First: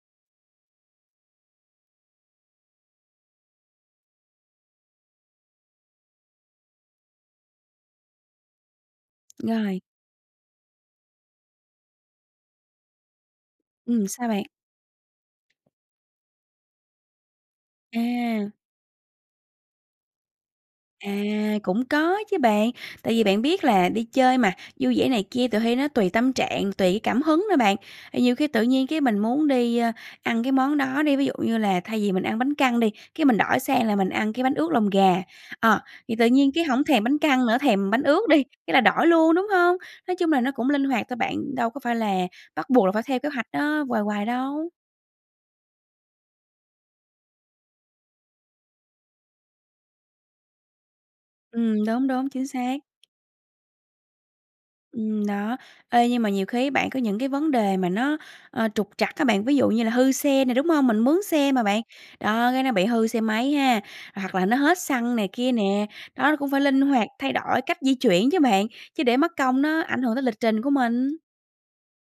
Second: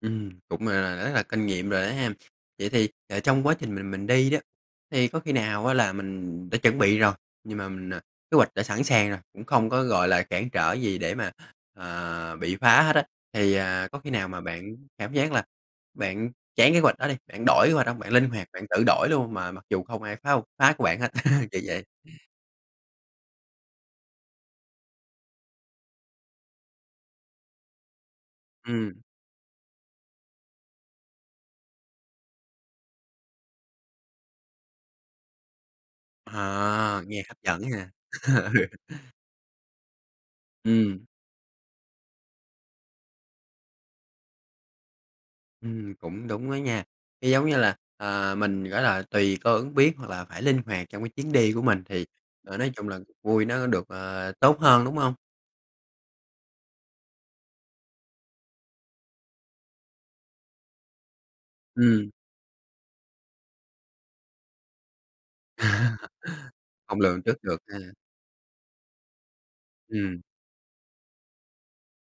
Ừm, cũng, gọi là, rất là kinh nghiệm rồi đó hen? Vậy thì, ờ, trong quá trình mình mình đi đó, thì có khi nào á là mình đã chuẩn bị rồi, nhưng mà mình à, kế hoạch đã sẵn sàng rồi, cũng không Rồi. có, gọi là, cản trở gì để mà, à, bị phá hết á, thì, à, có Ừm, khi nào sao mà bạn? bạn cảm giác là bạn chán kế hoạch đó đi, bạn đổi kế hoạch hông? Bạn linh hoạt, À. bạn tự đổi luôn mà mặc dù không ai phá hông phá của bạn hết, À, kiểu vậy? cũng có chứ bạn, tại vì bạn biết là đi chơi mà, vui vẻ này kia tuỳ hy nó tùy tâm trạng, tùy cái cảm hứng nữa bạn. À, nhiều khi tự nhiên Ừm. cái mình muốn đi, ơ, ăn cái món đó đi, ví dụ như là thay vì mình ăn bánh căn đi, cái mình đổi sang là mình ăn cái bánh ướt lòng gà. Ờ, thì tự nhiên cái hổng À, thèm bánh nghe hấp căn nữa, dẫn nha. thèm bánh ướt đi, Ừ. cái là đổi luôn, đúng hông? Nói chung là nó cũng linh Ừm. hoạt thôi bạn, đâu có phải là bắt buộc là phải theo kế hoạch đó hoài hoài đâu. Ừm, cũng đúng đó nha, cái, giống như là, à, mình, gỏi là, tùy cơ ứng biến, hoặc là phải linh hoạt trong cái chuyến đi của mình, Ừm, thì, đúng, đúng, chính ờ, nói xác. chung là cuộc vui nó được, ờ, tốt hơn, đúng hông? Ừm, đó, ê, nhưng mà nhiều khi á bạn, có những cái vấn đề mà nó, ờ, trục trặc á bạn, ví dụ như là hư xe nè, đúng hông? Mình mướn xe mà bạn, Ừm. đó, cái nó bị hư xe máy ha, hoặc là nó hết xăng này kia nè, đó, nó cũng phải linh Hông hoạt lường thay trước được đổi ha? cách di chuyển chứ bạn, chứ để mất công nó ảnh hưởng tới Ừm. lịch trình của mình.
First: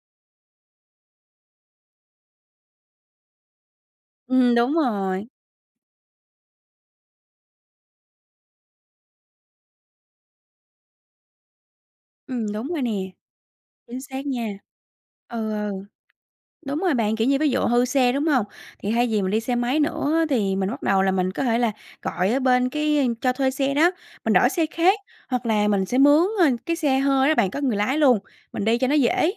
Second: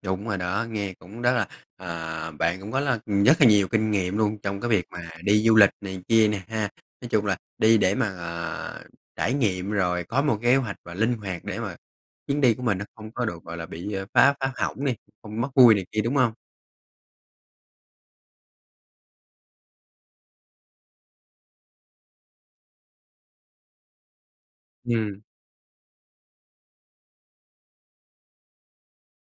Đúng rồi đó, nghe cũng rất là, à, bạn cũng có là nhất là nhiều kinh nghiệm luôn Ừm, trong cái đúng việc mà rồi. đi du lịch này kia nè ha? Nói chung là đi để mà, à, trải nghiệm rồi có một kế hoạch và linh hoạt để mà chuyến Ừm, đi của đúng mình rồi nó nè, không có được, gọi là, bị, chính à, xác phá nha. phá hỏng đi, không mất Ừ, ừ. vui này kia, đúng hông? Đúng rồi bạn, kiểu như, ví dụ hư xe, đúng hông? Thì hay vì mình đi xe máy nữa á thì mình bắt đầu là mình có thể là gọi ở bên cái cho thuê xe đó, mình đổi xe khác, Ừm. hoặc là mình sẽ mướn, ơ, cái xe hơi đó bạn, có người lái luôn, mình đi cho nó dễ.